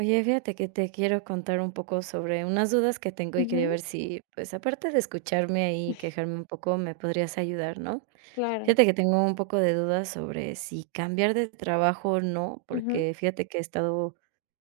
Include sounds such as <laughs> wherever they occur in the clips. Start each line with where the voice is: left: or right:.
right: Oye, fíjate que te quiero contar un poco sobre unas dudas que tengo y quería
left: Ujú,
right: ver si, pues, aparte de escucharme ahí y quejarme un poco, me podrías ayudar, ¿no?
left: claro.
right: Fíjate que tengo un poco de dudas sobre si cambiar de trabajo o no,
left: Ujú,
right: porque fíjate que he estado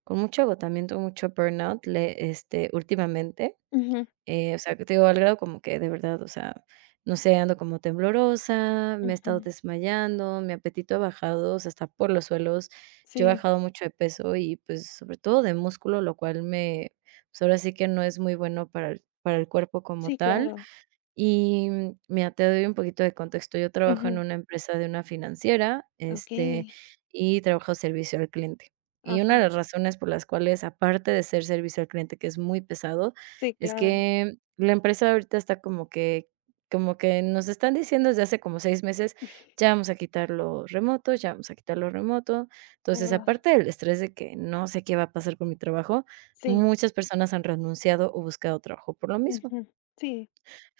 right: con mucho agotamiento, mucho burnout, últimamente.
left: ujú,
right: O sea, que te digo, al grado como que de verdad, o sea, no sé, ando como temblorosa, me he estado
left: ujú.
right: desmayando, mi apetito ha bajado, o sea, está por los suelos. Yo he
left: Sí,
right: bajado mucho de peso y, pues, sobre todo de músculo, lo cual me pues, ahora sí que no es muy bueno para el cuerpo como
left: sí,
right: tal.
left: claro.
right: Y, mira, te doy un poquito de contexto. Yo trabajo en
left: Ujú,
right: una empresa de una financiera,
left: okey.
right: y trabajo servicio al cliente. Y una
left: Ajá.
right: de las razones por las cuales, aparte de ser servicio al cliente, que es muy pesado,
left: Sí,
right: es
left: claro.
right: que la empresa ahorita está como que nos están diciendo desde hace como 6 meses, ya vamos a quitar lo remoto, ya vamos a quitar lo remoto. Entonces,
left: Ah,
right: aparte del estrés de que no sé qué va a pasar con mi trabajo,
left: sí.
right: muchas personas han renunciado o buscado trabajo por lo mismo.
left: Ujú. Sí.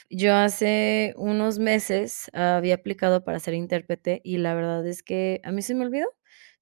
right: Yo hace unos meses había aplicado para ser intérprete y la verdad es que a mí se me olvidó.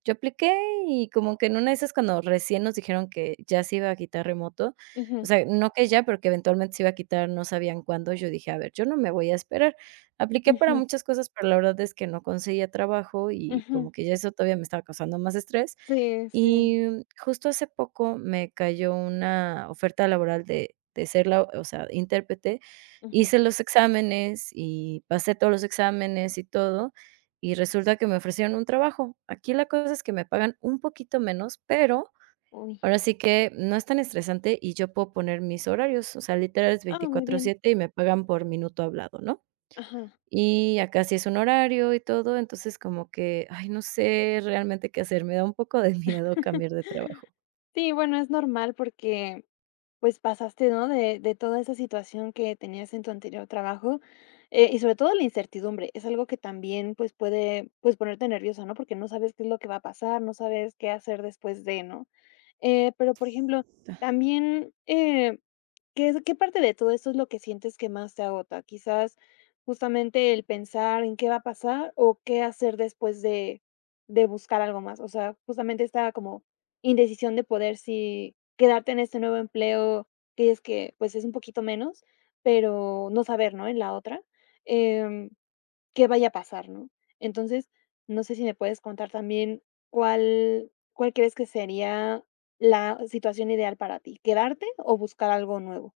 right: Yo apliqué y como que en una de esas cuando recién nos dijeron que ya se iba a quitar remoto, o
left: Ujú,
right: sea, no que ya, pero que eventualmente se iba a quitar, no sabían cuándo, yo dije, a ver, yo no me voy a esperar. Apliqué para
left: ujú,
right: muchas cosas, pero la verdad es que no conseguía trabajo y
left: ujú.
right: como que ya eso todavía me estaba causando más estrés.
left: Sí, sí.
right: Y justo hace poco me cayó una oferta laboral de ser, o sea, intérprete.
left: Ujú.
right: Hice los exámenes y pasé todos los exámenes y todo, y resulta que me ofrecieron un trabajo. Aquí la cosa es que me pagan un poquito menos, pero
left: Uy.
right: ahora sí que no es tan estresante y yo puedo poner mis horarios, o sea, literal es
left: Ah, muy
right: veinticuatro
left: bien.
right: siete y me pagan por minuto hablado, ¿no?
left: Ajá.
right: Y acá sí es un horario y todo, entonces como que, ay, no sé realmente qué hacer, me da un poco de <laughs> miedo cambiar de
left: <laughs>
right: trabajo.
left: Sí, bueno, es normal porque, pues, pasaste, ¿no? De toda esa situación que tenías en tu anterior trabajo, y sobre todo la incertidumbre, es algo que también, pues, puede, pues, ponerte nerviosa, ¿no? Porque no sabes qué es lo que va a pasar, no sabes qué hacer después de, ¿no? Pero, por ejemplo, también, ¿qué parte de todo esto es lo que sientes que más te agota? Quizás, justamente el pensar en qué va a pasar o qué hacer después de buscar algo más. O sea, justamente esta como indecisión de poder si quedarte en este nuevo empleo, que es que, pues, es un poquito menos, pero no saber, ¿no?, en la otra. Em qué vaya a pasar, ¿no? Entonces, no sé si me puedes contar también cuál crees que sería la situación ideal para ti, ¿quedarte o buscar algo nuevo?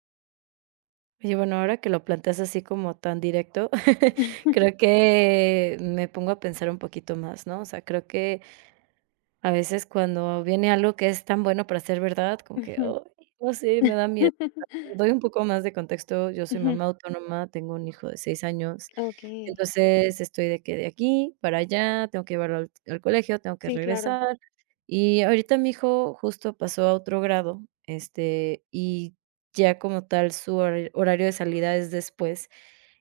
right: Oye, bueno, ahora que lo planteas así como tan directo, <laughs> creo
left: <laughs>
right: que me pongo a pensar un poquito más, ¿no? O sea, creo que a veces cuando viene algo que es tan bueno para ser verdad, como que,
left: Ujú.
right: "Ay, no sé, me da
left: <laughs>
right: miedo". Doy un poco más de contexto, yo soy
left: Ujú.
right: mamá autónoma, tengo un hijo de 6 años,
left: Okey.
right: entonces estoy de que de aquí para allá, tengo que llevarlo al colegio, tengo que
left: Sí, claro.
right: regresar, y ahorita mi hijo justo pasó a otro grado, y ya como tal su horario de salida es después,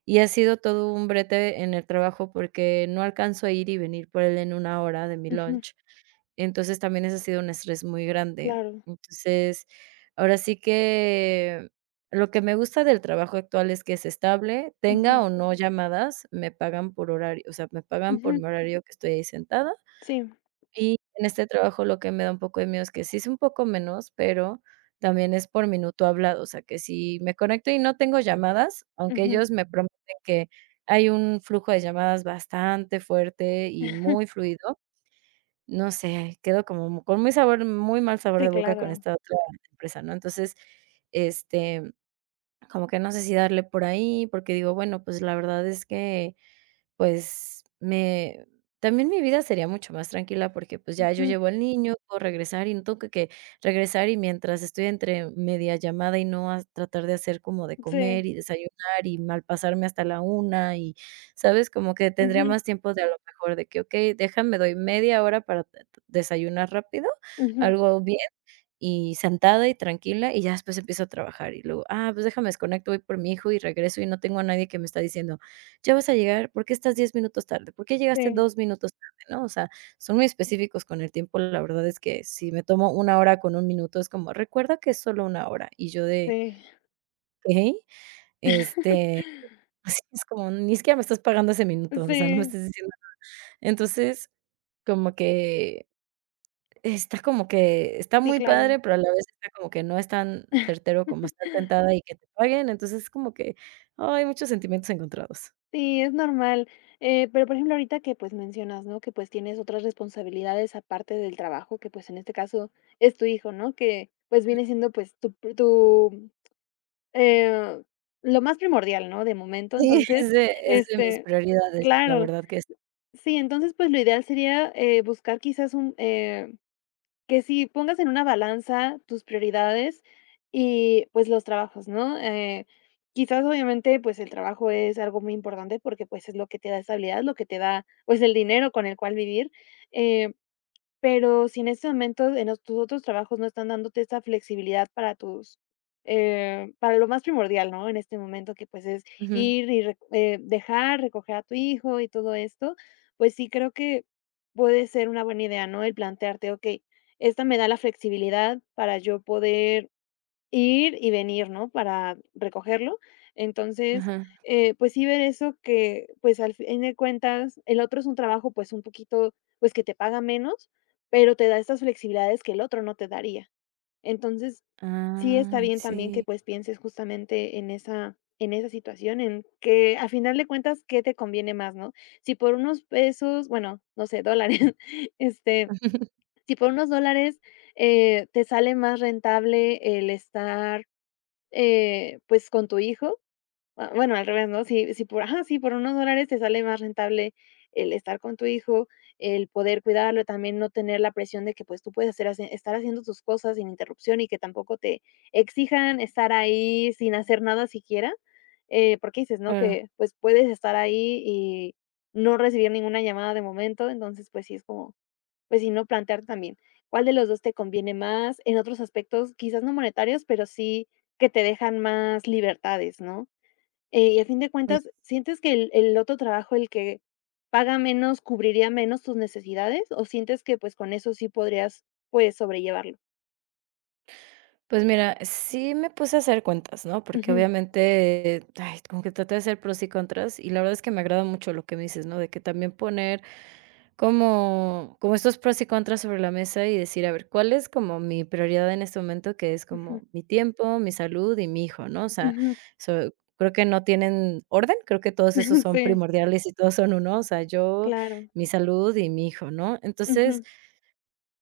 right: y ha sido todo un brete en el trabajo porque no alcanzo a ir y venir por él en 1 hora de mi
left: Ujú.
right: lunch, entonces también ese ha sido un estrés muy grande.
left: Claro.
right: Entonces, ahora sí que lo que me gusta del trabajo actual es que es estable, tenga
left: Ujú.
right: o no llamadas, me pagan por horario, o sea, me pagan por
left: Ujú.
right: mi horario que estoy ahí sentada.
left: Sí.
right: Y en este trabajo lo que me da un poco de miedo es que sí es un poco menos, pero también es por minuto hablado, o sea, que si me conecto y no tengo llamadas, aunque
left: Ujú.
right: ellos me prometen que hay un flujo de llamadas bastante fuerte y muy
left: <laughs>
right: fluido, no sé, quedo como con muy mal sabor
left: Sí,
right: de boca con
left: claro.
right: esta otra empresa, ¿no? Entonces, este como que no sé si darle por ahí, porque digo, bueno, pues la verdad es que, pues, me también mi vida sería mucho más tranquila porque, pues, ya yo
left: Ujú.
right: llevo al niño, puedo regresar y no tengo que regresar y mientras estoy entre media llamada y no a tratar de hacer como de
left: Sí.
right: comer y desayunar y malpasarme hasta la una y, ¿sabes? Como que tendría
left: Ujú.
right: más tiempo de a lo mejor de que, okey, déjame, doy media hora para t t desayunar rápido,
left: Ujú.
right: algo bien y sentada y tranquila, y ya después empiezo a trabajar, y luego: "Ah, pues déjame desconecto, voy por mi hijo y regreso", y no tengo a nadie que me está diciendo: "Ya vas a llegar, ¿por qué estás 10 minutos tarde? ¿Por qué llegaste
left: Sí,
right: 2 minutos tarde?", ¿no? O sea, son muy específicos con el tiempo. La verdad es que si me tomo 1 hora con 1 minuto, es como: "Recuerda que es solo 1 hora", y yo de:
left: sí.
right: "Okey", este,
left: <laughs>
right: <laughs> así es como: "Ni siquiera me estás pagando ese minuto, o sea, no me
left: Sí.
right: estás diciendo". Entonces, como que como que está
left: Sí,
right: muy padre,
left: claro.
right: pero a la vez está como que no es tan certero
left: <laughs>
right: como estar sentada y que te paguen, entonces es como que, ay, muchos sentimientos encontrados. <laughs>
left: Sí, es normal. Pero, por ejemplo, ahorita que, pues, mencionas, ¿no?, que, pues, tienes otras responsabilidades aparte del trabajo, que, pues, en este caso es tu hijo, ¿no?, que, pues, viene siendo, pues, tu, eh, lo más primordial, ¿no?, de momento.
right: Sí, es
left: Entonces,
right: de es de mis
left: este,
right: prioridades, la
left: claro,
right: verdad que sí.
left: sí, entonces, pues, lo ideal sería, buscar quizás que sí pongas en una balanza tus prioridades y, pues, los trabajos, ¿no? Quizás, obviamente, pues, el trabajo es algo muy importante porque, pues, es lo que te da estabilidad, lo que te da, pues, el dinero con el cual vivir, eh, pero si en este momento en los tus otros trabajos no están dándote esa flexibilidad para tus, para lo más primordial, ¿no? En este momento que, pues, es
right: Ujú,
left: ir y rec dejar, recoger a tu hijo y todo esto, pues sí creo que puede ser una buena idea, ¿no? El plantearte, okey, esta me da la flexibilidad para yo poder ir y venir, ¿no? Para recogerlo. Entonces,
right: ajá.
left: pues sí ver eso que, pues, al fin de cuentas, el otro es un trabajo, pues, un poquito, pues, que te paga menos, pero te da estas flexibilidades que el otro no te daría. Entonces, sí está
right: Ah,
left: bien también que,
right: sí,
left: pues, pienses justamente en esa situación, en que, a final de cuentas, ¿qué te conviene más, no? Si por unos pesos, bueno, no sé, dólares, <laughs> este, si por unos dólares, te sale más rentable el estar pues, con tu hijo, ah, bueno, al revés, ¿no? Si si por ajá, sí, por unos dólares te sale más rentable el estar con tu hijo, el poder cuidarlo, también no tener la presión de que, pues, tú puedes hacer hace estar haciendo tus cosas sin interrupción y que tampoco te exijan estar ahí sin hacer nada siquiera, porque dices, ¿no?
right: claro.
left: Que, pues, puedes estar ahí y no recibir ninguna llamada de momento, entonces, pues sí es como pues si no, plantear también, ¿cuál de los 2 te conviene más? En otros aspectos, quizás no monetarios, pero sí que te dejan más libertades, ¿no? Y a fin de
right: Oye,
left: cuentas, ¿sientes que el otro trabajo, el que paga menos, cubriría menos tus necesidades? ¿O sientes que, pues, con eso sí podrías, pues, sobrellevarlo?
right: pues mira, sí me puse a hacer cuentas, ¿no? Porque
left: Ujú,
right: obviamente, ay, como que traté de hacer pros y contras, y la verdad es que me agrada mucho lo que me dices, ¿no? De que también poner como estos pros y contras sobre la mesa y decir, a ver, ¿cuál es como mi prioridad en este momento? Que es
left: ujú,
right: como mi tiempo, mi salud y mi hijo, ¿no? O sea,
left: ujú.
right: so creo que no tienen orden, creo que todos esos
left: <laughs>
right: son
left: Sí,
right: primordiales y todos son uno, o sea, yo,
left: claro.
right: mi salud y mi hijo, ¿no? Entonces
left: Ujú,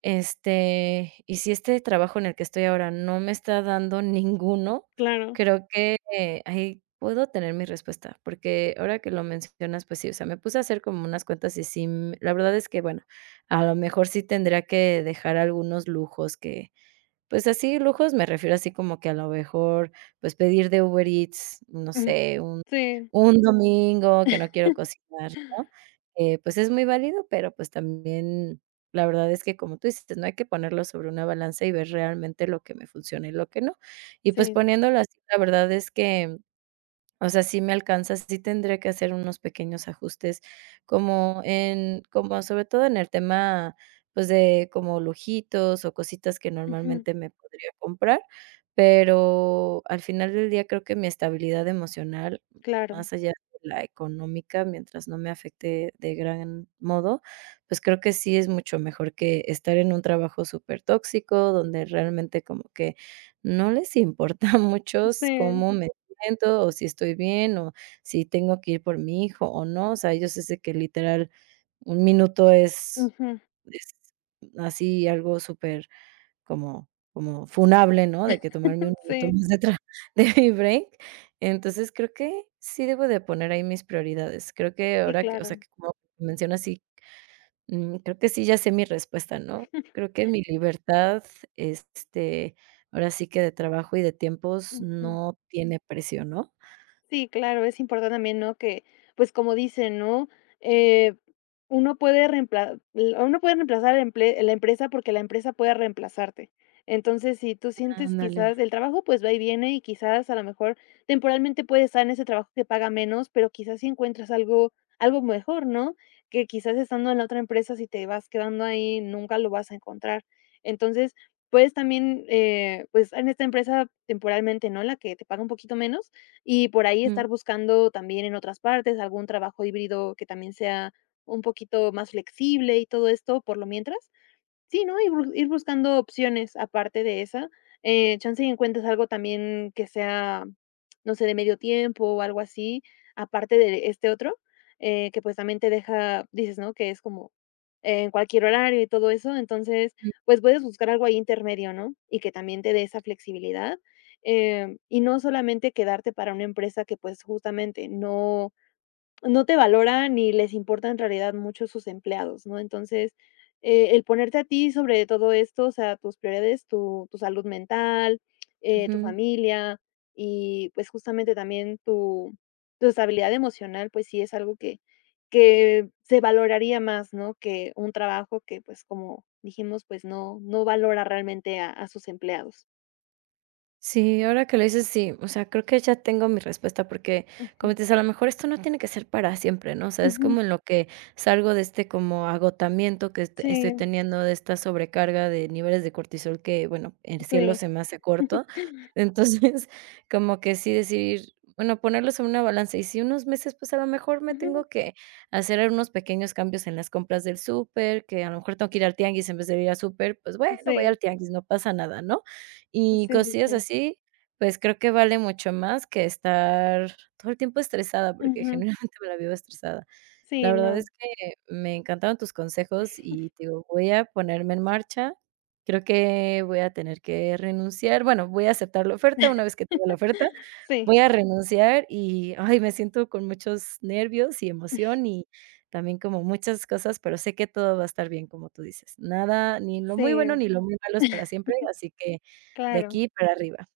right: y si este trabajo en el que estoy ahora no me está dando <laughs> ninguno,
left: claro.
right: creo que ahí puedo tener mi respuesta, porque ahora que lo mencionas, pues sí, o sea, me puse a hacer como unas cuentas y sí, la verdad es que, bueno, a lo mejor sí tendría que dejar algunos lujos que pues así, lujos, me refiero así como que a lo mejor, pues, pedir de Uber Eats, no
left: Mm,
right: sé, un
left: sí,
right: un domingo que no quiero cocinar, ¿no? Pues, es muy válido, pero, pues, también la verdad es que, como tú dices, no hay que ponerlo sobre una balanza y ver realmente lo que me funciona y lo que no. Y, pues,
left: sí.
right: poniéndolo así, la verdad es que o sea, sí me alcanza, sí tendré que hacer unos pequeños ajustes como sobre todo en el tema, pues, de como lujitos o cositas que
left: Ujú,
right: normalmente me podría comprar, pero al final del día creo que mi estabilidad emocional,
left: claro.
right: más allá de la económica, mientras no me afecte de gran modo, pues, creo que sí es mucho mejor que estar en un trabajo súper tóxico donde realmente como que no les importa <laughs> mucho
left: Sí.
right: cómo me momento, o si estoy bien, o si tengo que ir por mi hijo o no. O sea, ellos desde que literal 1 minuto es
left: Ujú,
right: es así algo súper como funable, ¿no? De que tomarme un
left: <laughs>
right: minuto
left: sí.
right: más de tra <laughs> de mi break. Entonces, creo que sí debo de poner ahí mis prioridades. Creo que
left: Sí,
right: ahora que o sea,
left: claro.
right: que como mencionas, sí, creo que sí ya sé mi respuesta, ¿no?
left: <laughs>
right: Creo que mi libertad, este, ahora sí que de trabajo y de tiempos
left: Ujú.
right: no tiene precio, ¿no?
left: Sí, claro, es importante también, ¿no? Que, pues, como dicen, ¿no? Eh, uno puede reemplazar el emple la empresa porque la empresa puede reemplazarte. Entonces, si tú sientes
right: Ándale.
left: quizás el trabajo, pues, va y viene y quizás a lo mejor temporalmente puedes estar en ese trabajo que paga menos, pero quizás si encuentras algo mejor, ¿no? Que quizás estando en la otra empresa, si te vas quedando ahí, nunca lo vas a encontrar. Entonces, puedes también, pues, en esta empresa temporalmente, ¿no? La que te paga un poquito menos y por ahí
right: Ujú,
left: estar buscando también en otras partes algún trabajo híbrido que también sea un poquito más flexible y todo esto por lo mientras. Sí, ¿no? Ir buscando opciones aparte de esa, chance y encuentras algo también que sea, no sé, de medio tiempo o algo así, aparte de este otro, que, pues, también te deja dices, ¿no?, que es como en cualquier horario y todo eso. Entonces,
right: ujú.
left: pues, puedes buscar algo ahí intermedio, ¿no? Y que también te dé esa flexibilidad, y no solamente quedarte para una empresa que, pues, justamente no no te valoran ni les importa en realidad mucho sus empleados, ¿no? Entonces, el ponerte a ti sobre todo esto, o sea, tus prioridades, tu tu salud mental, tu
right: Ujú.
left: familia y, pues, justamente también tu tu estabilidad emocional, pues sí es algo que se valoraría más, ¿no? Que un trabajo que, pues, como dijimos, pues no no valora realmente a sus empleados.
right: Sí, ahora que lo dices, sí, o sea, creo que ya tengo mi respuesta porque, como
left: Ujú,
right: te dices, a lo mejor esto no tiene que ser para siempre, ¿no? O sea, es
left: ujú.
right: como en lo que salgo de este como agotamiento que estoy
left: Sí,
right: teniendo, de esta sobrecarga de niveles de cortisol que, bueno, el cielo
left: sí.
right: se me hace corto.
left: <laughs>
right: Entonces, <laughs> como que sí decir, bueno, ponerlos en una balanza y si unos meses, pues a lo mejor me
left: Ujú,
right: tengo que hacer unos pequeños cambios en las compras del súper, que a lo mejor tengo que ir al tianguis en vez de ir al súper, pues bueno, voy al
left: sí,
right: tianguis, no pasa nada, ¿no? Y
left: sí, sí,
right: cosillas
left: sí.
right: así, pues, creo que vale mucho más que estar todo el tiempo estresada, porque
left: Ujú.
right: <laughs> generalmente me la vivo estresada. La
left: Sí,
right: verdad es
left: no.
right: que me encantaron tus consejos y te digo, voy a ponerme en marcha. Creo que voy a tener que renunciar, bueno, voy a aceptar la oferta una vez que tenga la oferta.
left: <laughs> Sí,
right: Voy a renunciar y, ay, me siento con muchos nervios y emoción y también como muchas cosas, pero sé que todo va a estar bien, como tú dices. Nada, ni lo muy bueno
left: sí,
right: ni lo muy malo es para siempre, así que de
left: claro.
right: aquí para arriba.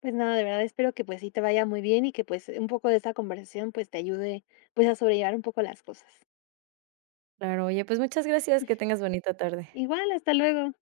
left: Pues nada, de verdad espero que, pues, sí te vaya muy bien y que, pues, un poco de esta conversación, pues, te ayude, pues, a sobrellevar un poco las cosas.
right: Claro, oye, pues muchas gracias, que tengas bonita tarde.
left: Igual, hasta luego.